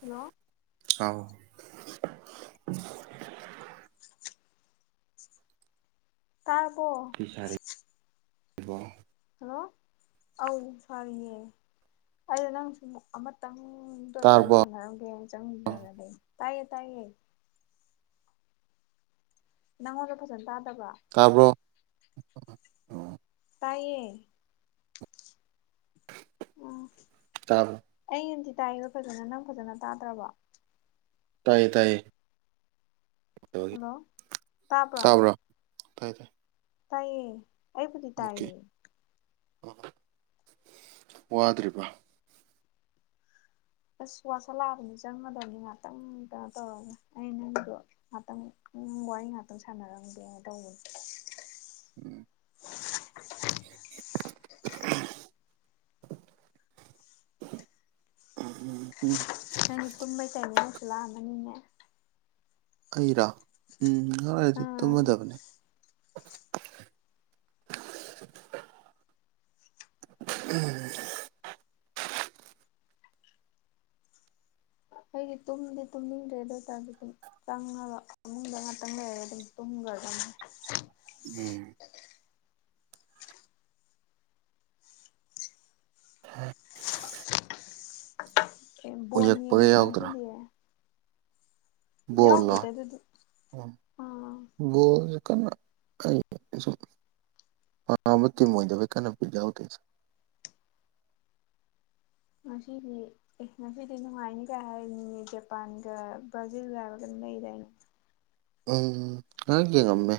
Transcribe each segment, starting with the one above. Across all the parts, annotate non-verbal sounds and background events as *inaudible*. hello ꯆꯥꯎ ꯇꯥꯔ ꯕꯣ ꯕꯣ ꯍꯜꯂꯣ ꯑ ꯁꯥꯔꯤꯅꯦ ꯑꯩꯗ ꯅꯪ ꯁꯨꯝ ꯑꯃꯇꯪꯗ ꯑꯣꯏꯔꯁꯨ ꯇꯥꯔꯕꯣ ꯁꯥꯟꯅꯔꯝꯒꯦ ꯆꯪꯗꯅ ꯂꯩ ꯇꯥꯏꯌꯦ ꯇꯥꯏꯌꯦ ꯅꯪꯉꯣꯟꯗ ꯐꯖꯅ ꯇꯥꯗꯕ꯭ꯔꯥ ꯇꯥꯕꯔꯣ ꯇꯥꯏꯌꯦ ꯇꯕ ꯑꯩ ꯅꯥꯗꯤ ꯇꯥꯏꯑ ꯐꯖꯅ ꯅꯪ ꯐꯖꯅ ꯇꯥꯗ꯭ꯔꯕ ꯇꯥꯏꯌꯦ ꯇꯥꯏꯌꯦ ꯍꯜꯂꯣ ꯇꯥꯕ꯭ꯔꯥ ꯇꯥꯕ꯭ꯔꯣ ꯇꯥꯏꯌꯦ ꯇꯥꯏꯌꯦ ꯇꯥꯏꯌꯦ ꯑꯩꯕꯨꯗꯤ ꯇꯥꯏꯌꯦ ꯍꯜꯂꯣ ꯋꯥꯗ꯭ꯔꯤꯕ ꯑꯁ ꯋꯥꯁꯜꯂꯛꯑꯕꯅꯤ ꯆꯪꯒꯗꯕꯅꯤ ꯉꯍꯥꯛꯇꯪ ꯀꯩꯅꯣ ꯇꯧꯔꯒ ꯑꯩ ꯅꯪꯒꯤꯗꯣ ꯉꯍꯥꯛꯇꯪ ꯋꯥꯔꯤ ꯉꯍꯥꯛꯇꯪ ꯁꯥꯟꯅꯔꯝꯒꯦꯅ ꯇꯧꯕꯅꯦ ꯎꯝ *inaudible* ꯎ ꯎꯝ ꯅꯪꯒꯤ ꯇꯨꯝꯕꯩ ꯇꯥꯏꯃꯤꯡ ꯌꯧꯁꯤꯜ ꯂꯥꯛꯑꯃꯅꯤꯅꯦ ꯑꯩꯔꯥ ꯎꯝ ꯉꯔꯗꯤ ꯑꯥ ꯇꯨꯝꯃꯗꯕꯅꯦ ꯎꯝ ꯑꯩꯗꯤ ꯇꯨꯝꯗꯤ ꯇꯨꯝꯅꯤꯡꯗ꯭ꯔꯦ ꯑꯗꯨ ꯑꯣꯏꯇꯥꯔꯁꯨ ꯗꯨꯝ ꯆꯪꯉꯒ ꯃꯅꯨꯡꯗ ꯉꯥꯛꯇ ꯂꯩꯔꯗꯤ ꯇꯨꯝꯈ꯭ꯔꯒ ꯎꯝ ꯍꯣꯏ ꯕꯣꯟ ꯎꯏꯔꯛꯄꯒ ꯌꯦꯡꯑꯣꯏꯗꯔꯣ ꯌꯥꯎꯗ꯭ꯔꯣ ꯉꯁꯤꯗꯤꯦ ꯕꯣꯟꯂꯣ ꯑꯗꯨꯗꯤ ꯑꯥ ꯕꯣꯟꯗꯤ ꯀꯅ ꯑꯩꯁꯨ ꯄꯥꯝꯕꯥ ꯇꯤꯝ ꯑꯣꯏꯗꯕ ꯀꯥꯟꯅ ꯕꯤꯠ ꯌꯥꯎꯗꯦꯗꯥ ꯃꯁꯤꯗꯤ ꯑꯦ ꯉꯁꯤꯗꯤ ꯅꯨꯡꯉꯥꯏꯅꯤ ꯀꯥꯏ ꯍꯥꯏꯅꯤꯅꯦ ꯖꯄꯥꯟꯒ ꯕ꯭ꯔꯥꯖꯤꯜꯒ ꯍꯥꯏꯕ ꯀꯩꯅꯣꯝ ꯂꯩꯗꯥꯏꯅꯦ ꯎꯝ ꯈꯔ ꯌꯦꯡꯉꯝꯃꯦ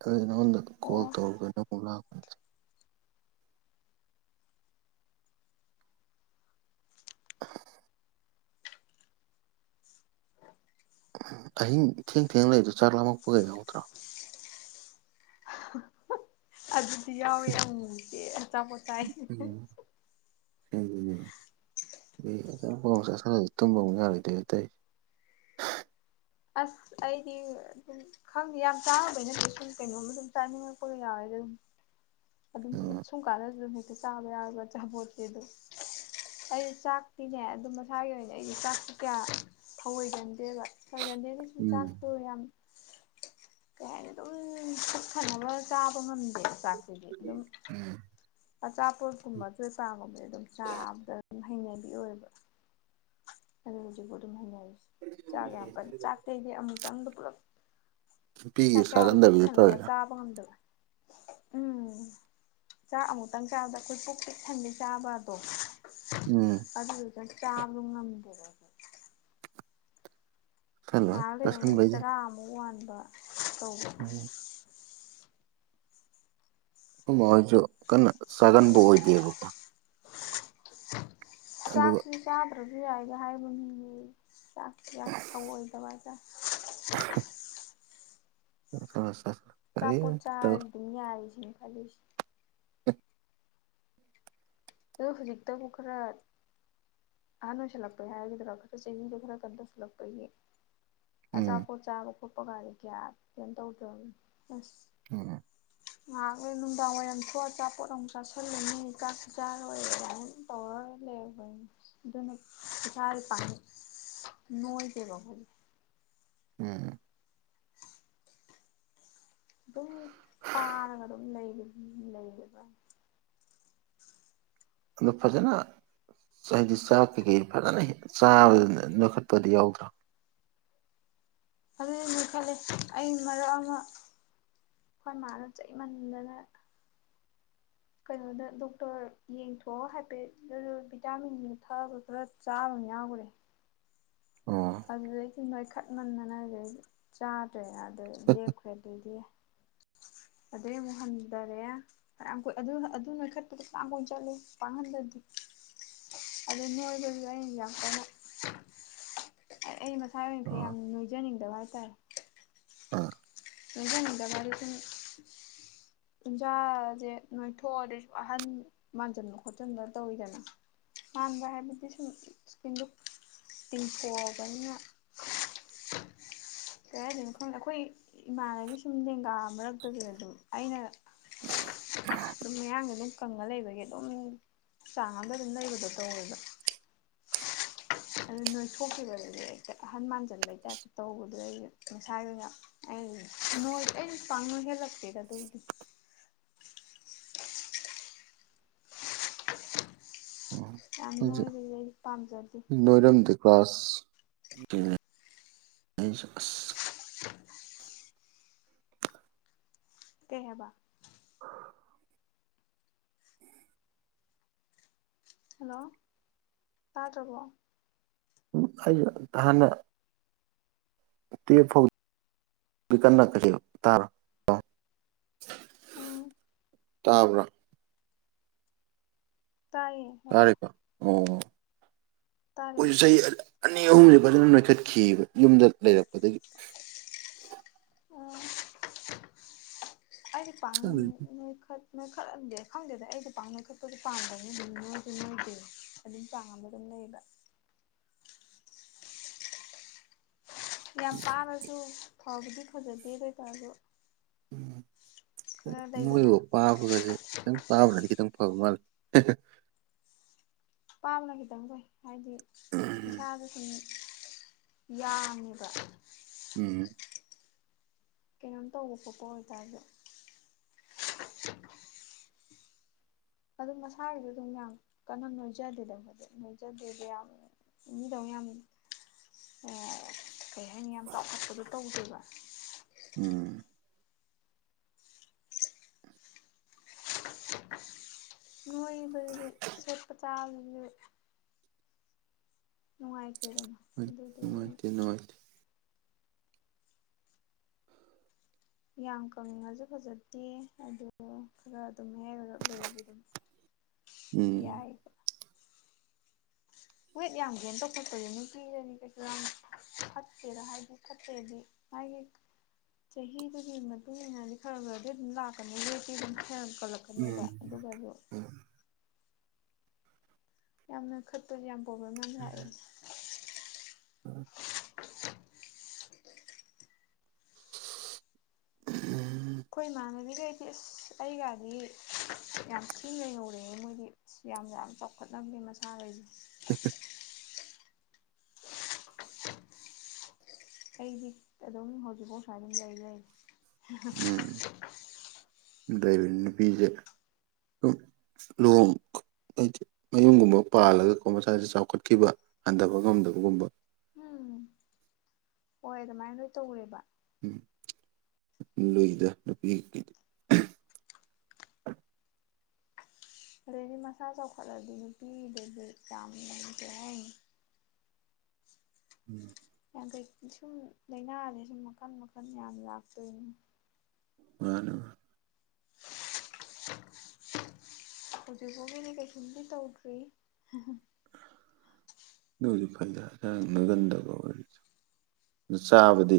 ꯑꯗꯨꯗꯤ ꯅꯉꯣꯟꯗ ꯀꯣꯜ ꯑꯣ ꯇꯧꯔꯒ ꯑꯃꯨꯛ ꯂꯥꯛꯄ ꯖ *inaudible* ꯑꯍꯤꯡ ꯊꯦꯡ ꯊꯦꯡ ꯂꯩꯗꯨ ꯆꯥꯛ ꯂꯥꯝꯃꯛꯄꯒ ꯌꯥꯎꯗ꯭ꯔꯣ ꯑꯗꯨꯗꯤ ꯌꯥꯎꯋꯦ ꯑꯃꯨꯃꯨꯛꯇꯤ ꯑꯆꯥꯄꯣꯠꯆꯥꯏ ꯎꯝ ꯎꯝ *unintelligible* ꯆꯁꯜꯂꯥ ꯇꯨꯝꯕ ꯑꯃꯨꯛ ꯌꯥꯔꯣꯏꯗꯣꯏ ꯑꯇꯩ ꯑꯁ ꯑꯩꯗꯤ ꯈꯪꯗꯦ ꯌꯥꯝ ꯆꯥꯕꯩ ꯅꯠꯇꯦ ꯁꯨꯝ ꯀꯩꯅꯣꯝꯃ ꯑꯗꯨꯝ ꯆꯥꯅꯤꯡꯉꯀꯣ ꯌꯥꯎꯋꯦꯗ ꯑꯗꯨꯝ ꯑꯗꯨꯝ ꯎꯝ ꯁꯨꯝ ꯀꯥꯟꯗꯁꯨ ꯑꯗꯨꯝ ꯍꯦꯛꯇ ꯆꯥꯕ ꯌꯥꯎꯏ ꯑꯆꯥꯄꯣꯠꯁꯦ ꯑꯗꯨꯝ ꯑꯩ ꯆꯥꯛꯇꯤꯅꯦ ꯑꯗꯨ ꯃꯁꯥꯒꯤ ꯑꯣꯏꯅ ꯑꯩꯒꯤ ꯆꯥꯛꯇꯤ ꯀꯌꯥ ꯊꯧꯑꯣꯏꯒꯟꯗꯦꯕ ꯊꯣꯏꯒꯟꯗꯦꯗꯤ ꯑꯗꯨꯁꯨ ꯎꯝ ꯆꯥꯛꯇꯣ ꯌꯥꯝ ꯀꯩ ꯍꯥꯏꯅꯤ ꯑꯗꯨꯝ ꯄꯨꯛ ꯊꯟꯅꯕ ꯆꯥꯕ ꯉꯝꯗꯦ ꯆꯥꯛꯁꯤꯗꯤ ꯑꯗꯨꯝ ꯎꯝ ꯑꯆꯥꯄꯣꯠꯀꯨꯝꯕ ꯑꯆꯣꯏꯄꯥꯒꯨꯝꯕꯗꯤ ꯑꯗꯨꯝ ꯆꯥꯕꯗ ꯍꯩꯅꯕꯤ ꯑꯣꯏꯌꯦꯕ ꯑꯗꯨꯅ ꯍꯧꯖꯤꯛꯄꯣꯛ ꯑꯗꯨꯝ ꯍꯩꯅꯔꯤꯁꯦ ꯆꯥꯛ ꯌꯥꯝ ꯀꯟꯅ ꯆꯥꯛꯇꯤ ꯑꯩꯗꯤ ꯑꯃꯨꯛꯇꯪꯗ ꯄꯨꯂꯞ ꯅꯨꯄꯤꯒꯤ ꯆꯥꯛ ꯆꯥꯕꯗ ꯄꯨꯛ ꯆꯥꯒꯟꯗꯕꯤꯗ ꯊꯟꯅꯕ ꯇꯧꯔꯤꯔꯥ ꯆꯥꯕ ꯉꯝꯗꯕ ꯎꯝ ꯆꯥꯛ ꯑꯃꯨꯛꯇꯪ ꯆꯥꯕꯗ ꯑꯩꯈꯣꯏ ꯄꯨꯛ ꯄꯤꯛ ꯊꯟꯕꯤ ꯆꯥꯕꯒꯗꯣ ꯎꯝ ꯑꯗꯨꯗꯨꯅ ꯆꯥꯕꯗꯣ ꯉꯝꯗꯦꯕ ꯆꯥꯁꯜꯂꯣꯏ ꯅꯍꯥꯛ ꯂꯩꯔꯒ ꯑꯃꯨꯛ ꯆꯥꯁꯟꯕꯩꯗꯤ ꯆꯥꯔ ꯑꯃꯨꯛ ꯋꯥꯟꯕ ꯇꯧꯕ ꯎꯝ ꯑꯩꯈꯣꯏ ꯃꯥꯍꯣꯏꯁꯨ ꯀꯟꯅ ꯆꯥꯒꯟꯕ ꯑꯣꯏꯗꯦꯕꯀꯣ ꯑꯗꯨꯒ ꯆꯥꯛꯁꯤꯁꯨ ꯆꯥꯗ꯭ꯔꯥꯁꯨ ꯌꯥꯏꯍꯦ ꯍꯥꯏꯕ ꯃꯤꯅꯤ ꯑꯩ ꯆꯥꯛ ꯌꯥꯝ ꯊꯧꯑꯣꯏꯗꯕ ꯍꯥꯏꯇꯔꯦ ꯑꯁꯥ ꯑꯁꯥ ꯑꯆꯥꯄꯣꯠ ꯆꯥꯔꯗꯤ ꯑꯗꯨꯝ ꯌꯥꯔꯦꯁꯤꯅꯤ ꯈꯜꯂꯤꯁꯦ ꯑꯗꯣ ꯍꯧꯖꯤꯛꯛꯇꯕꯨ ꯈꯔ ꯑꯍꯟ ꯑꯣꯏꯁꯤꯜꯂꯛꯄꯩ ꯍꯥꯏꯒꯗ꯭ꯔꯣ ꯈꯔ ꯆꯍꯤꯗꯣ ꯈꯔ ꯀꯩꯅꯣ ꯇꯧꯁꯤꯜꯂꯛꯄꯩ ꯎꯝ ꯑꯆꯥꯄꯣꯠ ꯆꯥꯕ ꯈꯣꯠꯄ ꯒꯥꯁꯦ ꯒꯌꯥ ꯀꯩꯝ ꯇꯧꯗ꯭ꯔꯕꯅꯦ ꯑꯁ ꯎꯝ ꯉꯥꯏꯍꯥꯛ ꯂꯩꯔꯒ ꯅꯨꯡꯗꯥꯡ ꯋꯥꯏꯔꯝ ꯊꯣꯛꯑꯥꯒ ꯑꯆꯥꯄꯣꯠ ꯑꯃꯨꯛ ꯆꯥꯁꯤꯜꯂꯅꯤ ꯆꯥꯛ ꯖꯥ ꯂꯣꯏꯔꯦꯅ ꯇꯧꯔ ꯂꯩꯔꯕꯅꯤ ꯑꯗꯨꯅ ꯏꯁꯥꯗꯤ *unintelligible* ꯅꯣꯏꯗꯦꯕ ꯑꯈꯣꯏꯖꯦ ꯎꯝ ꯑꯗꯨꯝ ꯄꯥꯔꯒ ꯑꯗꯨꯝ ꯂꯩꯔꯕꯅꯤ ꯂꯩꯔꯕ ꯑꯗꯣ ꯐꯖꯅ ꯍꯥꯏꯗꯤ ꯆꯥꯛ ꯀꯩꯀꯩ ꯐꯖꯅ ꯆꯥꯕ ꯅꯣꯏꯈꯠꯄꯗꯤ ꯌꯥꯎꯗ꯭ꯔꯣ ꯑꯗꯨꯅꯤ ꯅꯣꯏꯈꯠꯂꯦ ꯑꯩ ꯃꯔꯛ ꯑꯃ ꯑꯩꯈꯣꯏ ꯃꯥꯅ ꯆꯩꯃꯟꯗꯅ ꯀꯩꯅꯣꯗ ꯗꯣꯛꯇꯔ ꯌꯦꯡꯊꯣꯛꯑꯥꯒ ꯍꯥꯏꯐꯦꯠ *unintelligible* ꯚꯤꯇꯥꯃꯤꯟ ꯊꯛꯑꯥꯒ ꯈꯔ ꯆꯥꯕ ꯌꯥꯎꯈꯔꯦ ꯑꯣ ꯑꯗꯨꯗꯒꯤ ꯅꯣꯏꯈꯠꯃꯟꯗꯅ ꯑꯗꯨꯏꯗꯤ ꯆꯥꯗ꯭ꯔꯦꯅ ꯑꯗꯨꯗꯩꯩ ꯂꯦꯞꯈ꯭ꯔꯦ ꯑꯗꯨꯏꯗꯩꯗꯤ ꯑꯗꯨꯏ ꯑꯃꯨꯛ ꯍꯟꯊꯔꯦ ꯐꯅꯌꯥꯝ ꯀꯨꯢ ꯑꯗꯨ ꯑꯗꯨ ꯅꯣꯏꯈꯠꯄꯗꯣ ꯐꯅꯌꯥꯝ ꯀꯨꯏꯅ ꯆꯠꯂꯤꯍꯦ ꯄꯥꯛ ꯍꯟꯗꯗꯦ ꯑꯗꯨ ꯅꯣꯏꯕꯗꯨꯁꯨ ꯑꯩꯅ ꯌꯥꯝ ꯀꯟꯅ ꯑꯩ ꯑꯩ ꯃꯁꯥ ꯑꯣꯏꯅ ꯑꯣ ꯌꯥꯝ ꯅꯣꯏꯖꯅꯤꯡꯗꯕ ꯍꯥꯏꯇꯥꯔꯦ ꯑꯥ ꯅꯣꯏꯖꯅꯤꯡꯗꯕ ꯍꯥꯏꯗꯤ ꯁꯨꯝ ꯎꯟꯖꯥꯁꯦ ꯅꯣꯏꯊꯣꯛꯑꯗꯤ ꯁꯨꯝ ꯑꯍꯟ ꯃꯥꯟꯖꯟꯕ ꯈꯣꯠꯖꯤꯟꯕ ꯇꯧꯋꯤꯗꯅ ꯃꯥꯟꯅꯕ ꯍꯥꯏꯕꯗꯤ ꯁꯨꯝ ꯁ꯭ꯀꯤꯟꯗꯨ ꯇꯤꯡꯊꯣꯛꯑꯕꯅꯤꯅ ꯀꯩ ꯍꯥꯏꯗꯣꯏꯅꯣ ꯈꯪꯗꯦ ꯑꯩꯈꯣꯏ ꯏꯃꯥꯟꯅꯕꯤ ꯁꯨꯝ ꯂꯦꯡꯒꯥ ꯃꯔꯛꯇꯁꯨ ꯑꯗꯨꯝ ꯑꯩꯅ ꯑꯗꯨꯝ ꯃꯌꯥꯡ ꯑꯗꯨꯝ ꯀꯪꯉ ꯂꯩꯕꯒꯤ ꯑꯗꯨꯝ ꯆꯥꯡ ꯑꯝꯗ ꯑꯗꯨꯝ ꯂꯩꯕꯗꯣ ꯇꯧꯋꯦꯕ ꯑꯗꯨ ꯅꯣꯏꯊꯣꯛꯈꯤꯕꯗꯤ ꯍꯦꯛꯇ ꯑꯍꯟ ꯃꯥꯟꯖꯟꯕꯩ ꯇꯥꯏꯞꯇ ꯇꯧꯕꯗꯨ ꯑꯩꯒꯤꯅ ꯃꯁꯥꯒꯤ ꯑꯣꯏꯅ ꯑꯩ ꯅꯣꯏ ꯑꯩ ꯄꯥꯛꯅ ꯅꯣꯏꯒꯠꯂꯛꯇꯦꯗ ꯑꯗꯨꯕꯨꯗꯤ ꯑꯣ ꯌꯥꯝꯅ ꯅꯣꯏꯕꯗꯤ ꯑꯩ ꯄꯥꯝꯖꯗꯦ ꯅꯣꯏꯔꯣꯝꯗ ꯀ꯭ꯂꯥꯁ *unintelligible* ꯑꯩ ꯑꯁ ꯀꯩ ꯍꯥꯏꯕ ꯍꯜꯂꯣ ꯇꯥꯗ꯭ꯔꯕꯣ ꯎꯝ ꯑꯩꯁꯨ ꯍꯥꯟꯅ ꯇꯨꯌꯦꯐꯥꯎ ꯀꯟꯅ *unintelligible* ꯀꯔꯤ ꯇꯥꯕ꯭ꯔꯥ ꯎꯝ ꯇꯥꯕ꯭ꯔꯥ ꯇꯥꯏꯌꯦ ꯍꯥꯏꯔꯛꯑꯣ ꯇꯥꯔꯦꯀꯣ ꯑꯣ ꯇꯥꯔꯦ ꯑꯩꯈꯣꯏ ꯆꯍꯤ ꯑꯅꯤ ꯑꯍꯨꯝꯁꯦ ꯐꯖꯅ ꯅꯣꯏꯈꯠꯈꯤꯕ ꯌꯨꯝꯗ ꯂꯩꯔꯛꯄꯗꯒꯤ ꯎꯝ ꯑꯩꯗꯤ ꯄꯥꯛꯅ ꯅꯣꯏꯈꯠ ꯅꯣꯏ ꯈꯠꯂꯝꯗꯦ ꯈꯪꯗꯦꯗ ꯑꯩꯁꯨ ꯄꯥꯛ ꯅꯣꯏꯈꯠꯄꯗꯤ ꯄꯥꯝꯗꯕꯅꯤ ꯑꯗꯨꯝ ꯅꯣꯏꯁꯨ ꯅꯣꯏꯗꯦ ꯑꯗꯨꯝ ꯆꯥꯡ ꯑꯃꯗ ꯑꯗꯨꯝ ꯂꯩꯕ ꯌꯥꯝ ꯄꯥꯔꯁꯨ ꯐꯕꯗꯤ ꯐꯖꯗꯦ ꯑꯗꯨ ꯑꯣꯏ ꯇꯥꯔꯁꯨ ꯎꯝ ꯂꯩꯗꯅ ꯅꯣꯏꯕꯣ ꯄꯥꯕꯒꯁꯦ ꯈꯤꯇꯪ ꯄꯥꯥꯕꯅꯗꯤ ꯈꯤꯇꯪ ꯐꯕ ꯃꯥꯜꯂꯦ ꯄꯥꯕꯅ ꯈꯤꯇꯪ ꯐꯩ ꯍꯥꯏꯗꯤ ꯏꯁꯥꯗ ꯁꯨꯝ ꯌꯥꯡꯉꯦꯕ ꯎꯝ ꯀꯩꯅꯣꯝ ꯇꯧꯕ ꯈꯣꯠꯄ ꯑꯣꯏꯇꯥꯔꯁꯨ ꯎꯝ ꯑꯗꯨꯝ ꯃꯁꯥꯒꯤꯁꯨ ꯑꯗꯨꯝ ꯌꯥꯝ ꯀꯟꯅ ꯅꯣꯏꯖꯗꯦꯗ ꯑꯩꯈꯣꯏꯗꯤ ꯅꯣꯏꯖꯗꯦꯗ ꯌꯥꯝ ꯃꯤꯗꯧ ꯌꯥꯝ ꯀꯩ ꯍꯥꯏꯅꯤ ꯌꯥꯝ ꯆꯥꯎꯈꯠꯄꯗꯣ ꯇꯧꯗꯦꯕ ꯎꯝ ꯅꯣꯏꯕꯗꯤ ꯁꯦꯠꯄ ꯆꯥꯕꯗꯁꯨ ꯅꯨꯡꯉꯥꯏꯇꯦꯗꯅ ꯑꯗꯨꯗꯨꯒꯤ ꯑꯩꯅ ꯅꯨꯡꯉꯥꯏꯇꯦ ꯅꯨꯡꯉꯥꯏꯇꯦ ꯌꯥꯝ ꯀꯡꯉꯁꯨ ꯐꯖꯗꯦ ꯑꯗꯨ ꯈꯔ ꯑꯗꯨꯝ ꯃꯌꯥꯏ ꯑꯣꯏꯔꯞ ꯂꯩꯔꯗꯤ ꯑꯗꯨꯝ ꯎꯝ ꯌꯥꯏ ꯋꯦꯠ ꯌꯥꯝ ꯒꯦꯟ ꯇꯧꯈꯠꯄꯁꯦ ꯅꯨꯄꯤꯗꯗꯤ ꯀꯩꯁꯨ ꯌꯥꯝ ꯐꯠꯇꯦꯗ ꯍꯥꯏꯗꯤ ꯐꯠꯇꯦꯗꯤ ꯃꯥꯒꯤ ꯆꯍꯤꯗꯨꯒꯤ ꯃꯇꯨꯡ ꯏꯟꯅꯗꯤ ꯈꯔ ꯈꯔꯗꯤ ꯑꯗꯨꯝ ꯂꯥꯛꯀꯅꯤ ꯔꯦꯠꯇꯤ ꯑꯗꯨꯝ ꯍꯦꯟꯒꯠꯂꯛꯄ ꯐꯒꯅꯦꯕ ꯎꯝ ꯑꯗꯨꯒꯁꯨ ꯌꯥꯝꯅ ꯈꯠꯄꯁꯦ ꯌꯥꯝ ꯄ꯭ꯔꯣꯕ꯭ꯂꯦꯝ ꯌꯥꯝ ꯂꯥꯛꯑꯦ *inaudible* ꯁꯤ *inaudible* ꯑꯩꯈꯣꯏ ꯏꯃꯥꯟꯅꯕꯤꯈꯩꯗꯤ ꯑꯁ ꯑꯩꯒꯗꯤ ꯌꯥꯝ ꯊꯤꯅ ꯍꯩꯌꯧꯔꯦꯑꯦ ꯃꯣꯏꯗꯤ ꯁꯤ ꯌꯥꯝꯅ ꯆꯥꯎꯈꯠꯇꯕꯅꯤ ꯃꯁꯥꯈꯩꯁꯦ *inaudible* ꯑꯩꯗꯤ ꯑꯗꯨꯝ ꯍꯧꯖꯤꯛꯐꯥꯎ ꯁꯨꯋꯥꯏꯑꯗꯨꯝ ꯂꯩ ꯂꯩꯔꯤ ꯕꯦꯕꯤ ꯅꯨꯄꯤꯗꯤ ꯑꯗꯨꯝ ꯂꯨꯍꯣꯡ ꯍꯥꯏꯗꯤ ꯃꯌꯨꯝꯒꯨꯝꯕ ꯄꯥꯜꯂꯒꯀꯣ ꯃꯁꯥꯁꯤ ꯆꯥꯎꯈꯠꯈꯤꯕ ꯍꯟꯊꯕ ꯉꯝꯗꯕꯒꯨꯝꯕ ꯎꯝ ꯍꯣꯏ ꯑꯗꯨꯃꯥꯏꯅ ꯂꯣꯏ ꯇꯧꯋꯦꯕ ꯂꯨꯏꯗ ꯅꯨꯄꯤ ꯑꯒꯤꯗꯤ ꯑꯗꯨꯗꯩꯗꯤ ꯃꯁꯥ ꯆꯥꯎꯈꯠꯂꯗꯤ ꯅꯨꯄꯤꯗꯗꯤ ꯌꯥꯝ ꯉꯝꯅ ꯀꯩ ꯍꯥꯏꯅꯤ ꯎꯝ ꯌꯥꯡꯀꯩ ꯁꯨꯝ ꯂꯥꯏꯅꯥꯁꯦ ꯁꯨꯝ ꯃꯈꯟ ꯃꯈꯟ ꯌꯥꯝ ꯂꯥꯛꯇꯣꯏꯅꯦ *unintelligible* ꯍꯧꯖꯤꯛ ꯐꯥꯎꯒꯤꯗꯤ ꯀꯩꯁꯨꯝꯗꯤ ꯇꯧꯗ꯭ꯔꯤ ꯑꯗꯨꯣꯏꯗꯤ ꯐꯟꯗ ꯅꯪ ꯅꯥꯒꯟꯗꯕ ꯑꯣꯏꯔꯤꯁ ꯑꯗꯨ ꯆꯥꯕꯗꯤ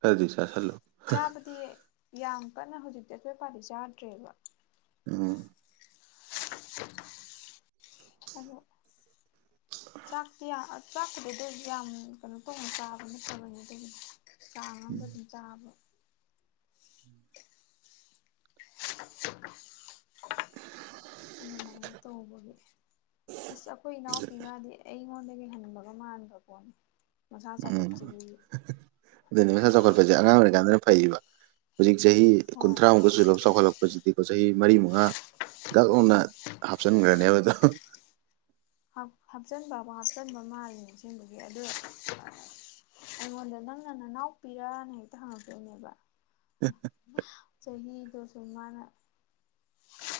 ꯈ꯭ꯔ ꯗꯤ ꯆꯥꯁꯤꯟꯂꯨ ꯆꯥꯕꯗꯤ ꯌꯥꯝ ꯀꯟꯅ ꯍꯧꯖꯤꯛꯇꯤ ꯑꯆꯣꯏ ꯄꯥꯗꯤ ꯆꯥꯗ꯭ꯔꯦꯕ ꯎꯝ ꯑꯗꯣ ꯆꯥꯛꯇꯤꯑ ꯆꯥꯛꯄꯨꯗꯗꯗꯤ ꯌꯥꯝ ꯀꯩꯅꯣ ꯇꯧꯅ ꯆꯥꯕ ꯅꯥꯠꯇꯕꯅꯤ ꯑꯗꯨꯕꯨ ꯆꯥꯡ ꯑꯝꯗ ꯑꯗꯨꯝ ꯆꯥꯕ ꯑꯗꯨꯃꯥꯏꯅ ꯇꯧꯕꯒꯤ ꯑꯁ ꯑꯩꯈꯣꯏ ꯏꯅꯥꯎꯄꯤ ꯅꯗꯤ ꯑꯩꯉꯣꯟꯗꯒꯤ ꯍꯟꯕꯒ ꯃꯥꯟꯕ ꯀꯣ ꯃꯁꯥ ꯆꯥꯎꯈꯠꯈꯤꯕꯒꯤ ꯑꯗꯨꯅꯤ ꯃꯁꯥ ꯆꯥꯎꯈꯠꯄꯁꯦ ꯑꯉꯥꯡ ꯑꯣꯏꯔꯀꯥꯟꯗꯅ ꯐꯩꯑꯦꯕ ꯍꯧꯖꯤꯛ ꯆꯍꯤ ꯍꯣꯏ ꯀꯨꯟꯊ꯭ꯔꯥ ꯃꯨꯛꯀ ꯁꯨꯔ ꯆꯥꯎꯈꯠꯂꯛ ꯍꯧꯖꯤꯛꯇꯤꯀꯣ ꯆꯍꯤ ꯃꯔꯤ ꯃꯉꯥ ꯒꯛ ꯂꯥꯎꯅ ꯍꯥꯞꯆꯤꯟꯈ꯭ꯔꯅꯦꯕ ꯑꯗꯣ ꯍꯥꯞ ꯍꯥꯞꯆꯤꯟꯕꯕꯨ ꯍꯥꯞꯆꯤꯟꯕ ꯃꯥꯜꯂꯤꯅꯦ ꯑꯁꯦꯡꯕꯒꯤ ꯑꯗꯨ ꯑꯩꯉꯣꯟꯗ ꯅꯪꯅ ꯅꯅꯥꯎꯄꯤꯔꯅ ꯍꯦꯛꯇ ꯍꯪꯉꯛꯇꯣꯏꯅꯦꯕ ꯍꯦꯍꯦ ꯆꯍꯤꯗꯨꯁꯨ ꯃꯥꯅ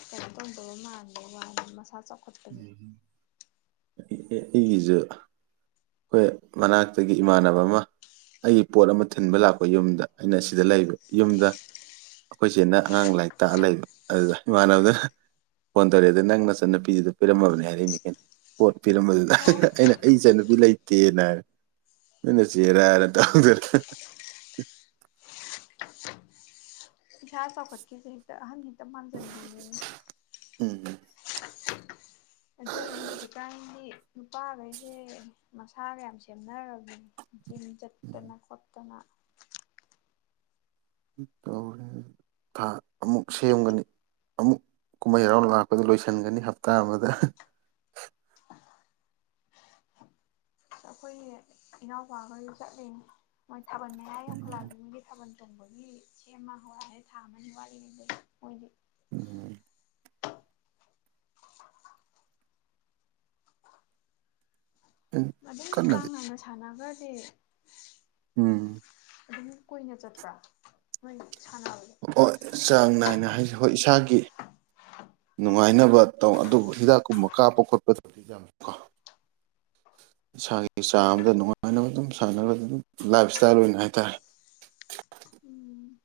ꯀꯩꯅꯣ ꯇꯧꯗꯕꯩ ꯃꯥꯟꯕꯩꯅꯦ ꯍꯥꯏꯕ ꯃꯁꯥ ꯆꯥꯎ ꯍꯦꯍꯦ ꯑꯩꯒꯤꯁꯨ ꯈꯣꯏ ꯃꯅꯥꯛꯇꯒ ꯏꯃꯥꯟꯅꯕ ꯑꯃ ꯑꯩꯒꯤ ꯄꯣꯠ ꯑꯃ ꯊꯤꯟꯕ ꯂꯥꯛꯄ ꯌꯨꯝꯗ ꯑꯩꯅ ꯁꯤꯗ ꯂꯩꯕ ꯌꯨꯝꯗ ꯑꯈꯣꯏ ꯆꯦꯅ ꯑꯉꯥꯡ ꯂꯥꯏꯔꯤꯛ ꯇꯥꯛꯑ ꯂꯩꯕ ꯑꯗꯨꯗ ꯏꯃꯥꯟꯅꯕꯗꯨꯅ ꯐꯣꯟ ꯇꯧꯔꯛꯑꯦ ꯗꯨ ꯅꯪ ꯅꯆꯟ ꯅꯨꯄꯤꯗꯨ ꯄꯤꯔꯝꯃꯕꯅꯦ ꯍꯥꯏꯔꯛꯏꯅꯤ ꯀꯩꯅꯣ ꯄꯣꯠ ꯄꯤꯔꯝꯕꯗꯨꯗ ꯑꯣ ꯑꯩꯅ ꯑꯩ ꯏꯆꯟ ꯅꯨꯨꯄꯤ ꯂꯩꯇꯦꯅ ꯍꯥꯏꯕ ꯅꯣꯏ ꯅꯆꯦꯔꯥ ꯍꯥꯏꯅ ꯇꯧꯍꯧꯗꯔꯦ ꯏꯁꯥ ꯆꯥꯎꯈꯠꯈꯤꯕꯗ ꯍꯦꯛꯇ ꯑꯍꯟ ꯍꯦꯛꯇ ꯃꯥꯥꯡꯖꯟꯈꯤꯕꯅꯤ ꯎꯝ ꯑꯗꯨꯅꯦ ꯍꯧꯖꯤꯛꯀꯥꯟꯗꯤ ꯅꯨꯄꯥꯈꯩꯁꯦ ꯃꯁꯥꯒ ꯌꯥꯝ ꯁꯦꯝꯅꯔꯕꯅꯦ ꯖꯤꯝ ꯆꯠꯇꯅ ꯈꯣꯠꯇꯅ ꯇꯧꯔꯦ ꯊꯥ ꯑꯃꯨꯛ ꯁꯦꯝꯒꯅꯤ ꯑꯃꯨꯛ ꯀꯨꯝꯍꯩ ꯍꯔꯥꯎ ꯂꯥꯛꯄꯗ ꯂꯣꯏꯁꯤꯟꯒꯅꯤ ꯍꯞꯇꯥ ꯑꯃꯗ ꯑꯩꯈꯣꯏꯒꯤ ꯏꯅꯥꯎꯄꯥꯈꯣꯏꯁꯨ ꯆꯠꯂꯤꯅꯤ ꯑꯥ ꯊꯥꯕꯟ ꯃꯌꯥ ꯌꯧꯈꯠꯂꯛꯑꯗꯤ ꯃꯤꯒꯤ ꯊꯥꯕꯟ ꯆꯣꯡꯕꯒꯤ ꯁꯦꯝꯕ ꯍꯧꯋꯦ ꯍꯥꯏꯌꯦ ꯊꯥ ꯑꯃꯅꯤ ꯋꯥꯠꯂꯤꯉꯩꯗꯒꯤ ꯃꯣꯏꯗꯤ ꯎꯝ ꯑꯗꯨꯝ ꯀꯥꯡ ꯀꯟꯅꯗꯤ ꯉꯅ ꯁꯥꯟꯅꯈ꯭ꯔꯗꯤ ꯎꯝ ꯑꯗꯨꯝ ꯀꯨꯏꯅ ꯆꯠꯄ꯭ꯔꯥ ꯅꯣꯏ ꯁꯥꯟꯅꯕꯖꯦ ꯑꯣ ꯆꯥꯡ ꯅꯥꯏꯅ ꯍꯥꯏꯁꯦ ꯍꯣꯏ ꯏꯁꯥꯒꯤ ꯅꯨꯡꯉꯥꯏꯅꯕ ꯇꯧ ꯑꯗꯨꯕꯨ ꯍꯤꯗꯥꯛꯀꯨꯝꯕ ꯀꯥꯞꯄ ꯈꯣꯠꯄꯗꯗꯤ ꯌꯥꯝꯀꯣ ꯏꯁꯥꯒꯤ ꯆꯥꯡ ꯑꯃꯗ ꯎꯝ ꯅꯨꯡꯉꯥꯏꯅꯕ ꯑꯗꯨꯝ ꯁꯥꯟꯅꯔ ꯑꯗꯨꯝ ꯂꯥꯏꯞ ꯏꯁꯇꯥꯏꯜ ꯑꯣꯏꯅ ꯍꯥꯏꯇꯥꯔꯦ ꯎꯝ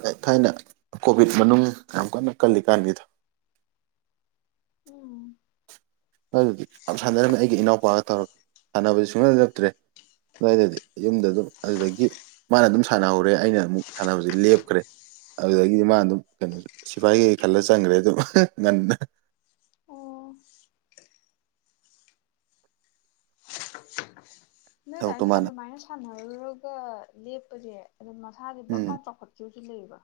ꯊ ꯊꯥꯏꯅ ꯀꯣꯚꯤꯠ ꯃꯅꯨꯡ ꯌꯥꯝ ꯀꯟꯅ ꯀꯜꯂꯤ ꯀꯥꯟꯒꯤꯗꯣ ꯎꯝ ꯑꯗꯨꯗꯤ ꯌꯥꯝ ꯁꯥꯟꯅꯔꯝꯃꯦ ꯑꯩꯒꯤ ꯏꯅꯥꯎꯄꯥꯒ ꯇꯧꯔꯒ ꯁꯥꯟꯅꯕꯁꯤ ꯁꯨꯡꯂꯦꯞ ꯂꯦꯞꯇ꯭ꯔꯦ ꯅꯣꯏꯒꯤꯗꯤ ꯌꯨꯝꯗ ꯑꯗꯨꯝ ꯑꯗꯨꯗꯒꯤ ꯃꯥꯅ ꯑꯗꯨꯝ ꯁꯥꯟꯅꯍꯧꯔꯦ ꯑꯩꯅ ꯑꯃꯨꯛ ꯁꯥꯟꯅꯕꯁꯦ ꯂꯦꯞꯈ꯭ꯔꯦ ꯑꯗꯨꯗꯒꯤꯗꯤ ꯃꯥ ꯑꯗꯨꯝ ꯀꯩꯅꯣ ꯁꯤꯐꯥꯏ ꯀꯩꯩ ꯈꯜꯂ ꯆꯪꯈ꯭ꯔꯦ ꯑꯗꯨꯝ ꯉꯟꯅ ꯑꯣ ꯊꯕꯛꯇꯣ ꯅꯣꯏꯒꯁꯦ ꯃꯥꯅ ꯑꯗꯨꯃꯥꯏꯅ ꯁꯥꯟꯅꯔꯨꯔꯒ ꯂꯦꯞꯄꯖꯦ ꯑꯗꯨꯝ ꯃꯁꯥꯖꯦ ꯕꯛ ꯎꯝ ꯂꯥꯎ ꯆꯥꯎꯈꯠ ꯆꯨꯖꯨ ꯂꯩꯌꯦꯕ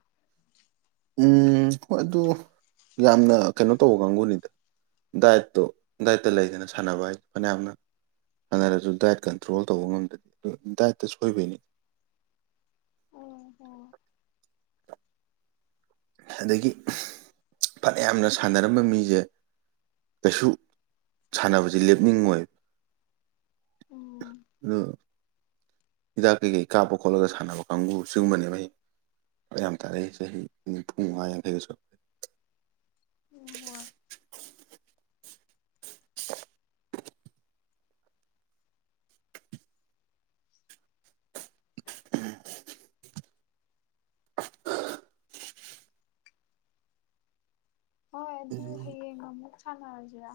ꯎꯝ ꯍꯣꯏ ꯑꯗꯨ ꯌꯥꯝꯅ ꯀꯩꯅꯣ ꯇꯧꯕ ꯀꯥꯡꯒꯨꯅꯤꯗ ꯗꯥꯏꯠꯇꯣ ꯗꯥꯏꯠꯇ ꯂꯩꯗꯅ ꯁꯥꯟꯅꯕ ꯍꯥꯏꯁꯦ ꯐꯅꯌꯥꯝꯅ ꯁꯥꯟꯅꯔꯁꯨ ꯗꯥꯏꯠ ꯀꯟꯇ꯭ꯔꯣꯜ ꯇꯧꯕ ꯉꯝꯗꯥ ꯑꯗꯨ ꯗꯥꯏꯠꯇ ꯁꯣꯏꯕꯩꯅꯤ ꯎꯝ ꯍꯣꯏ ꯑꯗꯥꯒꯤ ꯐꯅꯌꯥꯝꯅ ꯁꯥꯟꯅꯔꯝꯕ ꯃꯤꯖꯦ ꯀꯩꯁꯨ ꯁꯥꯟꯅꯕꯖꯦ ꯂꯦꯞꯅꯤꯡꯉꯣꯏ ꯎꯝ ꯑꯗꯨ ꯍꯤꯗꯥꯛ ꯀꯩꯀꯩ ꯀꯥꯞꯄ ꯈꯣꯠꯂꯒ ꯁꯥꯟꯅꯕ ꯀꯥꯡꯒꯨ ꯁꯤꯒꯨꯝꯕꯅꯦꯕ ꯑꯩ ꯐꯔꯛ ꯌꯥꯝ ꯇꯥꯔꯛꯏ ꯆꯍꯤ ꯅꯤꯐꯨ ꯃꯉꯥ ꯌꯥꯡꯈꯩꯒ ꯁꯨꯔꯛ ꯎꯝ ꯍꯣꯏ ꯍꯣꯏ ꯑꯗꯨ ꯎꯝ ꯍꯌꯦꯡ ꯑꯃꯨꯛ ꯁꯥꯟꯅꯔꯖꯤꯔꯥ